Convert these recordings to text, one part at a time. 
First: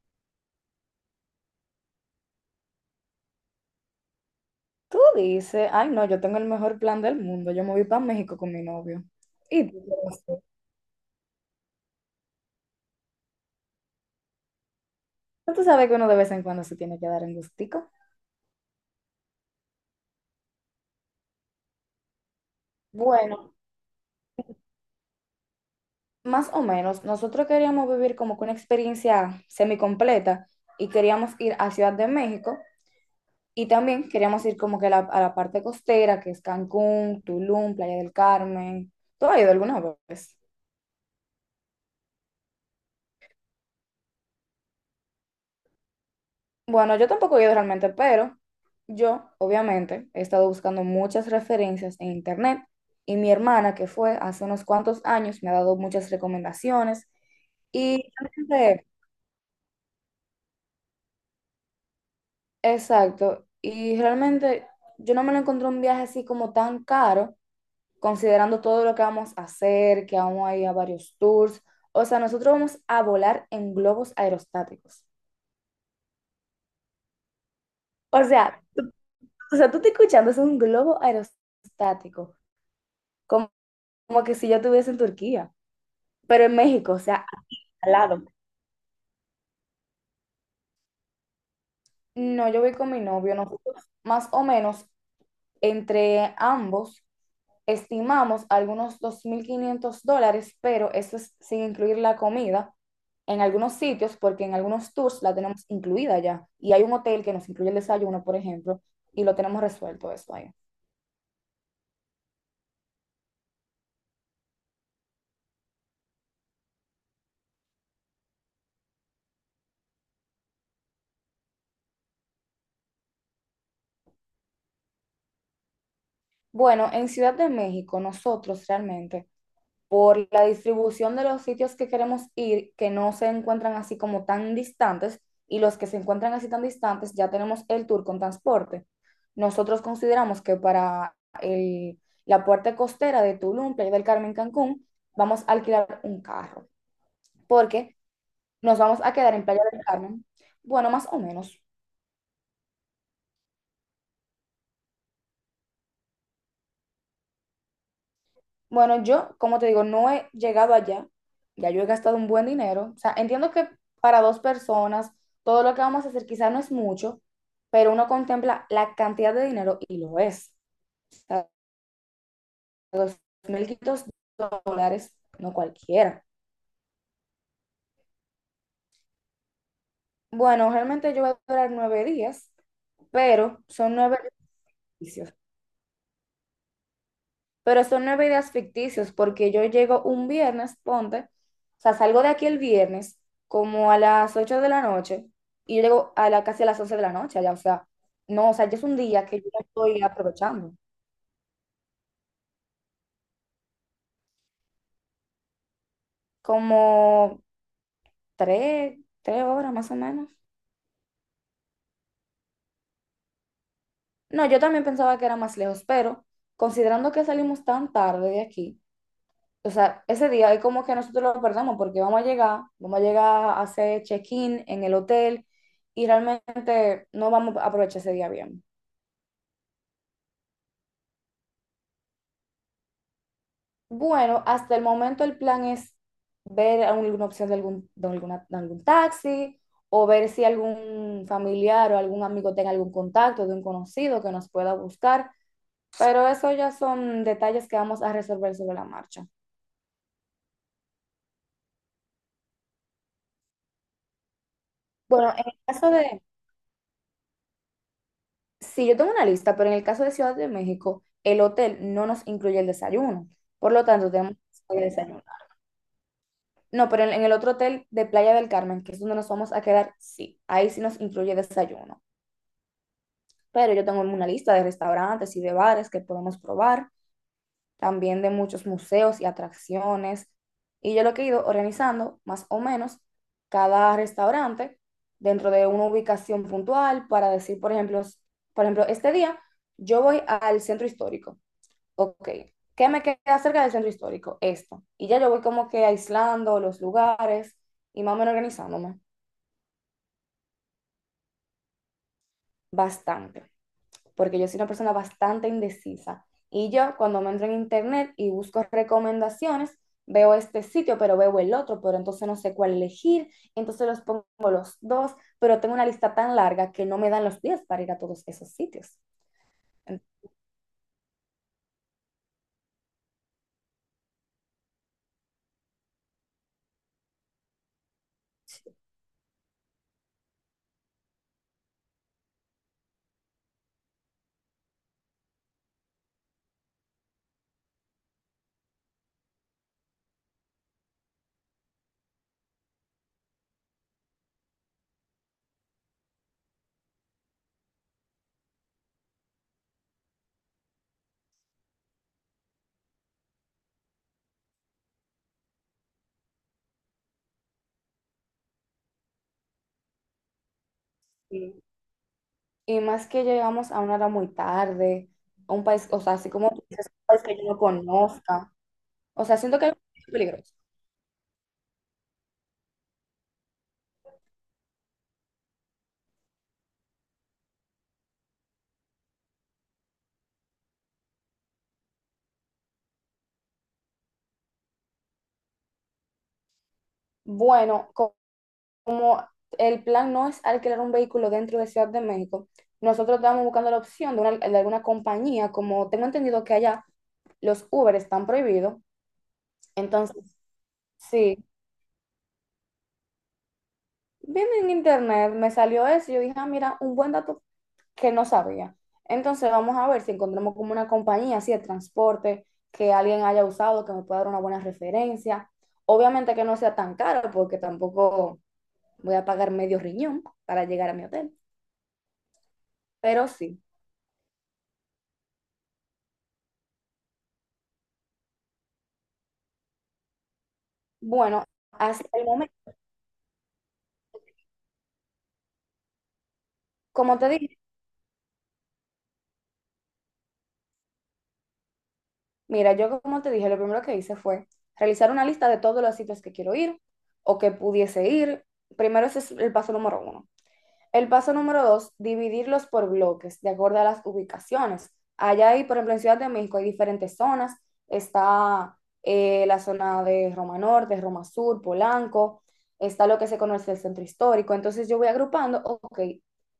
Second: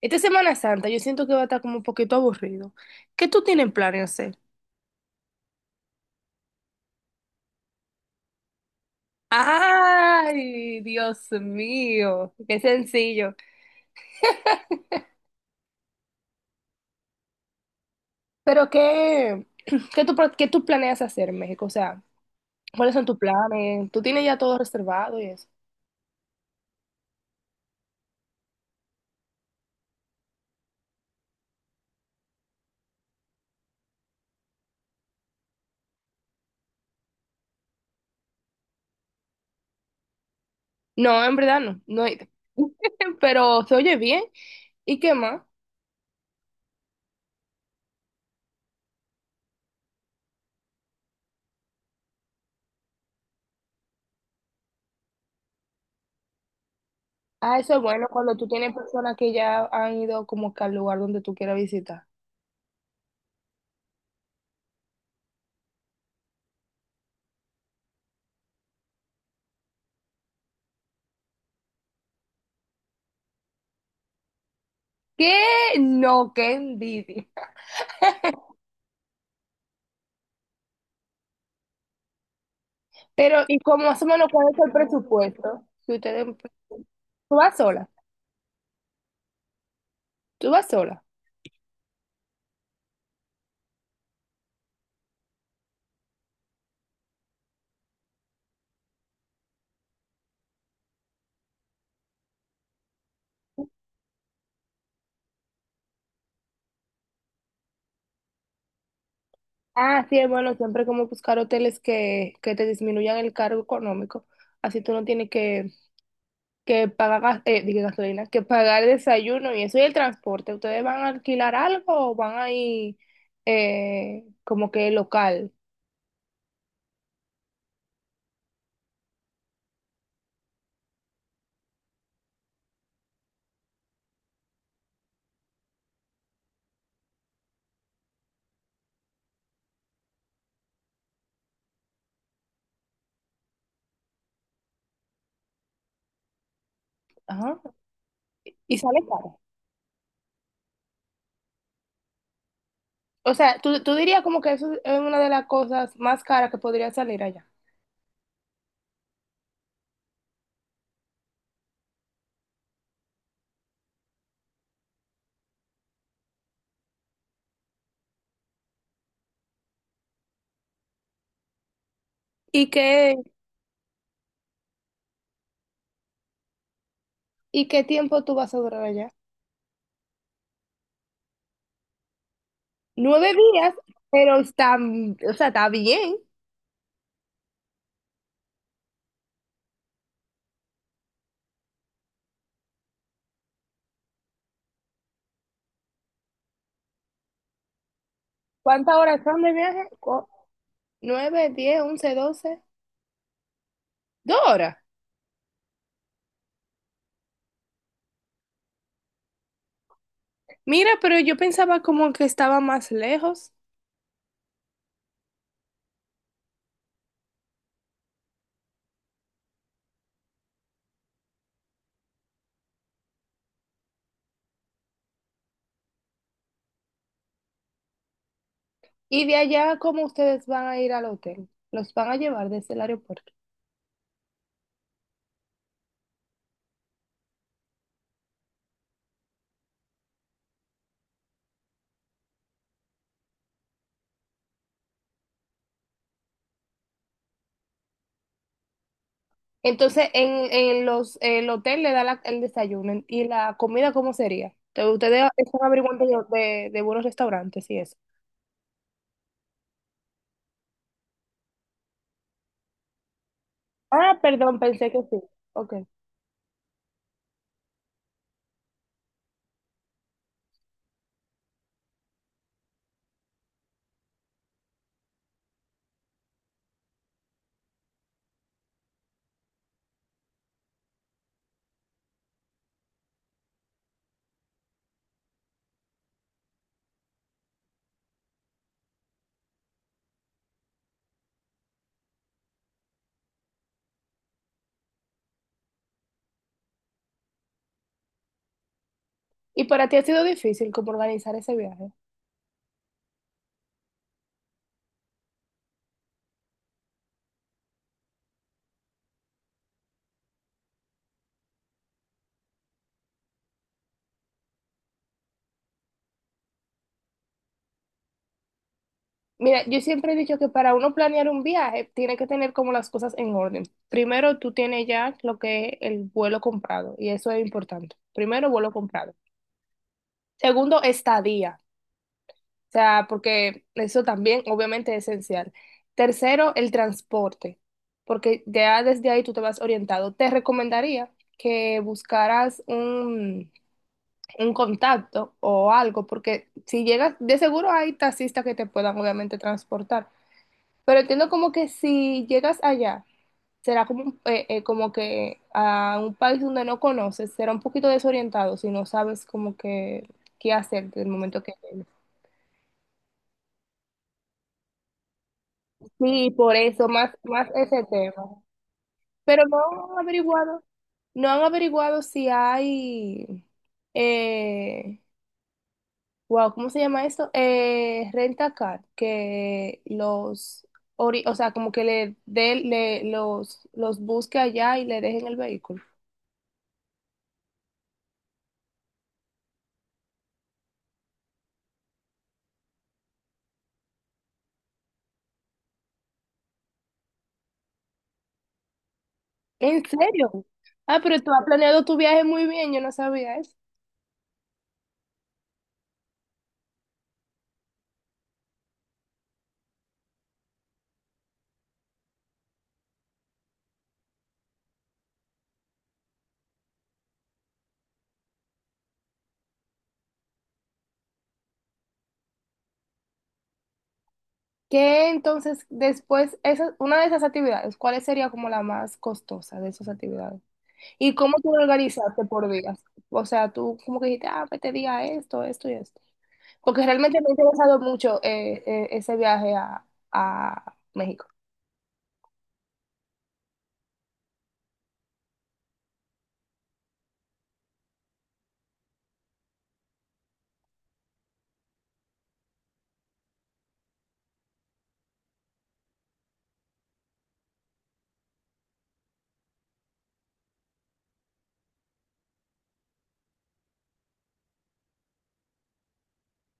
Esta Semana Santa yo siento que va a estar como un poquito aburrido. ¿Qué tú tienes planes hacer? Tú dices, ay no, yo tengo el mejor plan del mundo, yo me voy para México con mi novio. Y tú, ¿cómo así? Ay, Dios mío, qué sencillo. ¿No tú sabes que uno de vez en cuando se tiene que dar en gustico? Pero qué, ¿qué tú planeas hacer en México? O sea, ¿cuáles son tus Bueno, planes? ¿Tú tienes ya todo reservado y eso? más o menos, nosotros queríamos vivir como que una experiencia semicompleta y queríamos ir a Ciudad de México y también queríamos ir como que a la parte costera, que es Cancún, Tulum, Playa del Carmen. ¿Tú has ido alguna vez? No, en verdad no he ido. Pero se oye bien. ¿Y qué más? Bueno, yo tampoco he ido realmente, pero yo, obviamente, he estado buscando muchas referencias en internet y mi hermana, que fue hace unos cuantos años, me ha dado muchas recomendaciones Ah, eso es y bueno cuando tú tienes realmente, personas que ya han ido como que al lugar donde tú quieras visitar. exacto, y realmente yo no me lo encontré un viaje así como tan caro, considerando todo lo que vamos a hacer, que vamos a ir a varios tours, o sea, nosotros vamos a volar en globos aerostáticos. ¿Qué? No, qué envidia. O sea, tú- o sea, tú te escuchando, es un globo aerostático Pero, ¿y cómo más o como menos que cuál si yo es el estuviese en Turquía, presupuesto? Si ustedes, pero en México, o sea, ¿tú vas sola, al lado. tú vas sola. No, yo voy con mi novio, nosotros más o menos entre ambos estimamos algunos $2,500, pero eso es sin incluir la comida en algunos sitios, porque en algunos tours la tenemos incluida ya, y hay un hotel que nos incluye el desayuno, por ejemplo, y lo tenemos Ah, resuelto sí, eso ahí. bueno, siempre como buscar hoteles que te disminuyan el cargo económico. Así tú no tienes que pagar dije gasolina, que pagar desayuno y eso y el transporte. ¿Ustedes van a alquilar algo o van a ir como que local? Bueno, en Ciudad de México, nosotros realmente por la distribución de los sitios que queremos ir, que no se encuentran así como tan distantes, y los que se encuentran así tan distantes, ya tenemos el tour con transporte. Nosotros consideramos que para el- la parte costera de Tulum, Playa del Carmen, Cancún, vamos a alquilar un carro, Ajá. porque nos Y vamos sale a quedar caro. en Playa del Carmen, bueno, más o menos. O sea, tú dirías como que eso es una de las cosas más caras que podría salir allá. Bueno, yo, como te digo, no he llegado allá. Ya yo he gastado un buen dinero. O sea, entiendo que para dos personas, todo lo que vamos a hacer quizás no es mucho, pero uno contempla la cantidad de dinero y lo es. O sea, ¿Y qué, $2,500, no cualquiera. ¿y qué tiempo tú vas a durar allá? Bueno, realmente yo voy a durar 9 días, Nueve pero días, son nueve pero está, o ejercicios. sea, está bien. Pero son 9 días ficticios porque yo llego un viernes, ponte, o sea, salgo de aquí el viernes como a las 8 de la noche y yo llego casi a las 11 de la noche allá, o sea, no, o sea, ya es ¿Cuántas un horas día que son yo de no viaje? estoy aprovechando, Nueve, diez, once, doce. Dos horas. como tres horas más o menos. Mira, pero yo pensaba como que estaba más lejos. No, yo también pensaba que era más lejos, pero considerando que salimos tan tarde de aquí, o sea, ese día es como que nosotros lo perdemos porque vamos a llegar a hacer check-in en el hotel y realmente no vamos a aprovechar ese día bien. Y de allá, ¿cómo ustedes van a ir al hotel? Los van a llevar desde el aeropuerto. Bueno, hasta el momento el plan es ver alguna opción de algún taxi o ver si algún familiar o algún amigo tenga algún contacto de un conocido que nos pueda buscar, pero eso ya son detalles que vamos a resolver sobre la marcha. Entonces, el hotel le da el desayuno. ¿Y la comida cómo sería? Entonces, ustedes Bueno, en el están caso averiguando de, de buenos restaurantes y eso. sí, yo tengo una lista, pero en el caso de Ciudad de México, el hotel no nos incluye el desayuno. Por lo tanto, Ah, tenemos que perdón, hacer pensé el que sí. desayuno. Ok. No, pero en el otro hotel de Playa del Carmen, que es donde nos vamos a quedar, sí, ahí sí nos incluye desayuno. Pero yo tengo una lista de restaurantes y de bares que podemos probar, también de muchos museos y atracciones. Y yo lo que he ido organizando, más o menos, cada restaurante dentro de una ubicación puntual para decir, por ejemplo, por ejemplo, este día yo voy al centro histórico. Ok, ¿qué me queda cerca del centro histórico? Esto. Y ya yo voy como que aislando los lugares y más o menos organizándome ¿Y para ti ha sido difícil como organizar ese viaje? bastante, porque yo soy una persona bastante indecisa. Y yo cuando me entro en internet y busco recomendaciones, veo este sitio, pero veo el otro, pero entonces no sé cuál elegir, entonces los pongo los dos, pero tengo una lista tan larga que no me dan los días para ir a todos esos sitios. Mira, yo siempre he dicho que para uno planear un viaje tiene que tener como las cosas en orden. Primero, tú tienes ya lo que es el vuelo comprado y eso es importante. Primero, vuelo comprado. Segundo, estadía. O sea, porque eso también obviamente es esencial. Tercero, el transporte, porque ya desde ahí tú te vas orientado. Te recomendaría que buscaras un contacto o algo, porque si llegas, de seguro hay taxistas que te puedan obviamente transportar. Pero entiendo como que si llegas allá, será como, como que a un país donde no conoces, será un poquito desorientado si no sabes como que qué hacer del momento que llegues. Y más que llegamos a una hora muy tarde, a un país, o sea, así Sí, como por tú dices, eso, un país que yo más no ese tema. conozca. O sea, Pero no siento que han es peligroso. averiguado, no han averiguado si hay, eh, wow, ¿cómo se llama esto? Renta car, o sea, como que le los busque allá y le dejen el vehículo. Bueno, como el plan no es alquilar un vehículo dentro de Ciudad de México, nosotros estábamos buscando la opción de alguna compañía, como tengo entendido que allá los Uber están prohibidos. ¿En Entonces, serio? Ah, pero tú has sí, planeado tu viaje muy bien, yo no sabía eso. viendo en internet me salió eso, y yo dije, ah, mira, un buen dato que no sabía. Entonces vamos a ver si encontramos como una compañía así de transporte que alguien haya usado, que me pueda dar una buena referencia. Obviamente que no sea tan caro porque tampoco voy a pagar medio riñón para llegar a mi hotel, pero sí. ¿Qué entonces después, esa, ¿una de esas actividades, cuál sería como la más costosa de esas actividades? ¿Y cómo Bueno, tú lo hasta organizaste el por momento, días? O sea, tú como que dijiste, ah, pues te diga esto, esto y esto. Porque realmente como me te ha dije, interesado mucho ese viaje a México. mira, yo como te dije, lo primero que hice fue realizar una lista de todos los sitios que quiero ir o que pudiese ir. Primero ese es el paso número uno. El paso número dos, dividirlos por bloques, de acuerdo a las ubicaciones. Allá hay, por ejemplo, en Ciudad de México hay diferentes zonas. Está la zona de Roma Norte, Roma Sur, Polanco. Está lo que se conoce el centro histórico. Entonces yo voy agrupando, ok,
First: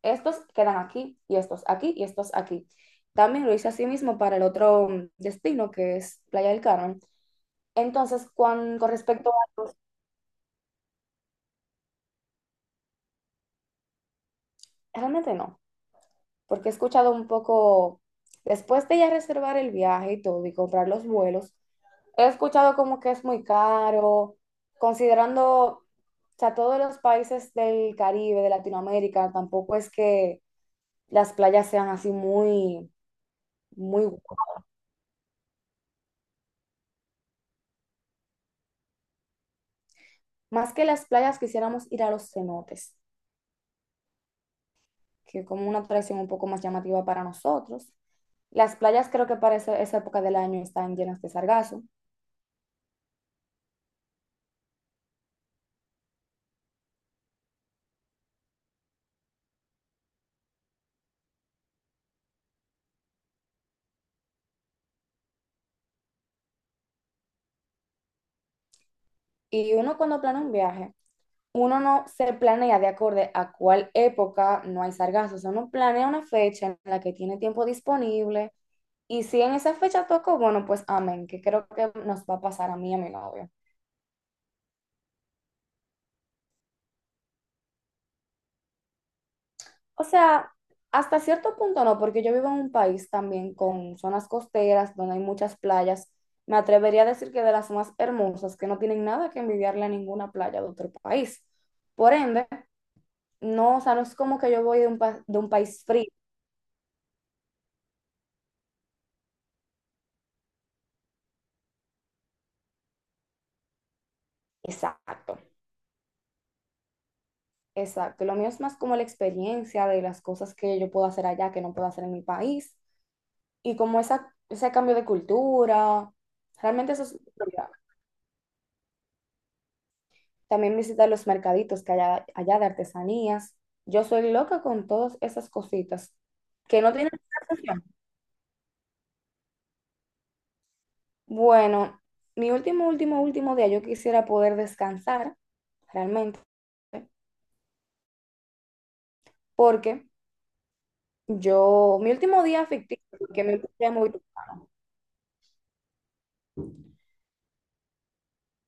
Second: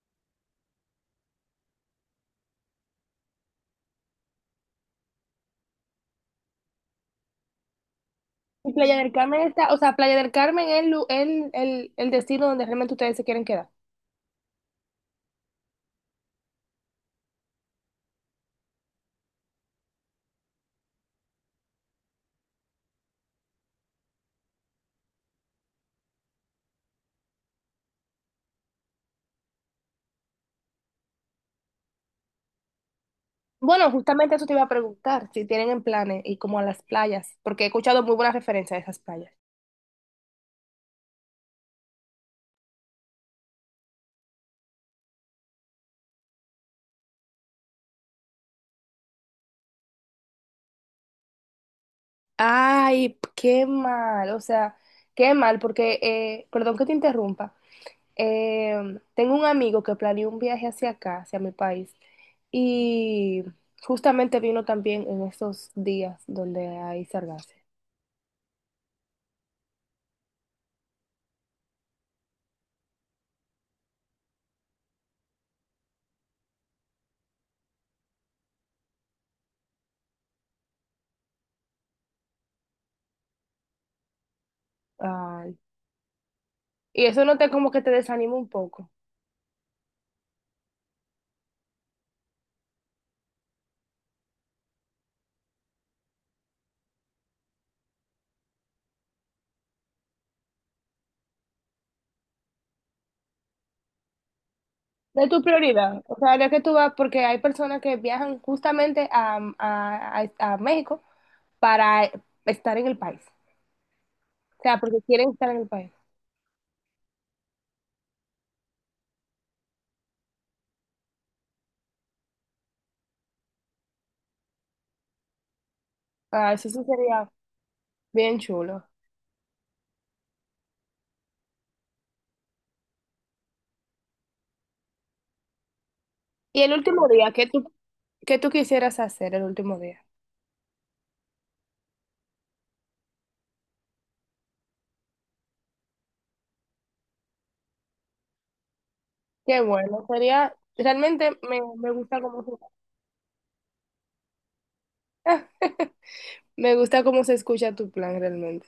estos quedan aquí y estos aquí y estos aquí. También lo hice así mismo para el otro destino que es Playa del Carmen. Entonces, Y con Playa del respecto Carmen a... está, o sea, Playa del Carmen es el, lu- el destino donde realmente ustedes se quieren quedar. Realmente no, porque he escuchado un poco, después de ya reservar el viaje y todo y comprar los vuelos, he escuchado como que es muy caro, considerando, o sea, todos los países del Caribe, de Latinoamérica, tampoco es que las playas sean así muy, Bueno, muy, gu- justamente eso te iba a preguntar, si tienen en planes y como a las playas, porque he escuchado muy buenas referencias de esas playas. más que las playas quisiéramos ir a los cenotes, que es como una atracción un poco más llamativa para nosotros. Las playas creo que para esa época del año están llenas de sargazo. Ay, qué mal, o sea, qué mal, porque, perdón que te interrumpa, eh, tengo un amigo que planeó un viaje hacia acá, hacia mi país, y justamente vino también en esos días donde hay sargazo. Y uno cuando planea un viaje, uno no se planea de acorde a cuál época no hay sargazos. O sea, uno planea una fecha en la que tiene tiempo disponible. Y si en esa fecha toco, bueno, pues amén, que creo que nos va a pasar a mí y a mi novio. Ay, y eso no te como que te desanima un poco. O sea, hasta cierto punto no, porque yo vivo en un país también con zonas costeras donde hay muchas playas. Me atrevería a decir que de las más hermosas, que no tienen nada que envidiarle a ninguna playa de otro país. Por ende, no, o sea, no es como que yo voy de un, De de tu un país prioridad, frío. o sea, de que tú vas, porque hay personas que viajan justamente a México para estar en el país, o sea, porque quieren Exacto. estar en el país. Exacto, lo mío es más como la experiencia de las cosas que yo puedo hacer allá que no puedo hacer en mi país y como esa, ese cambio de cultura, Ah, eso sí realmente eso es mi sería prioridad. bien chulo. También visitar los mercaditos que hay allá de artesanías. Yo soy loca con todas esas cositas Y el que no último tienen día, relación. ¿qué tú quisieras hacer el último día? Bueno, mi último, último, último día yo quisiera poder descansar realmente Qué bueno, porque sería, realmente me, me yo, mi gusta último cómo, se- día ficticio, que me gustaría Me gusta cómo se escucha tu plan realmente.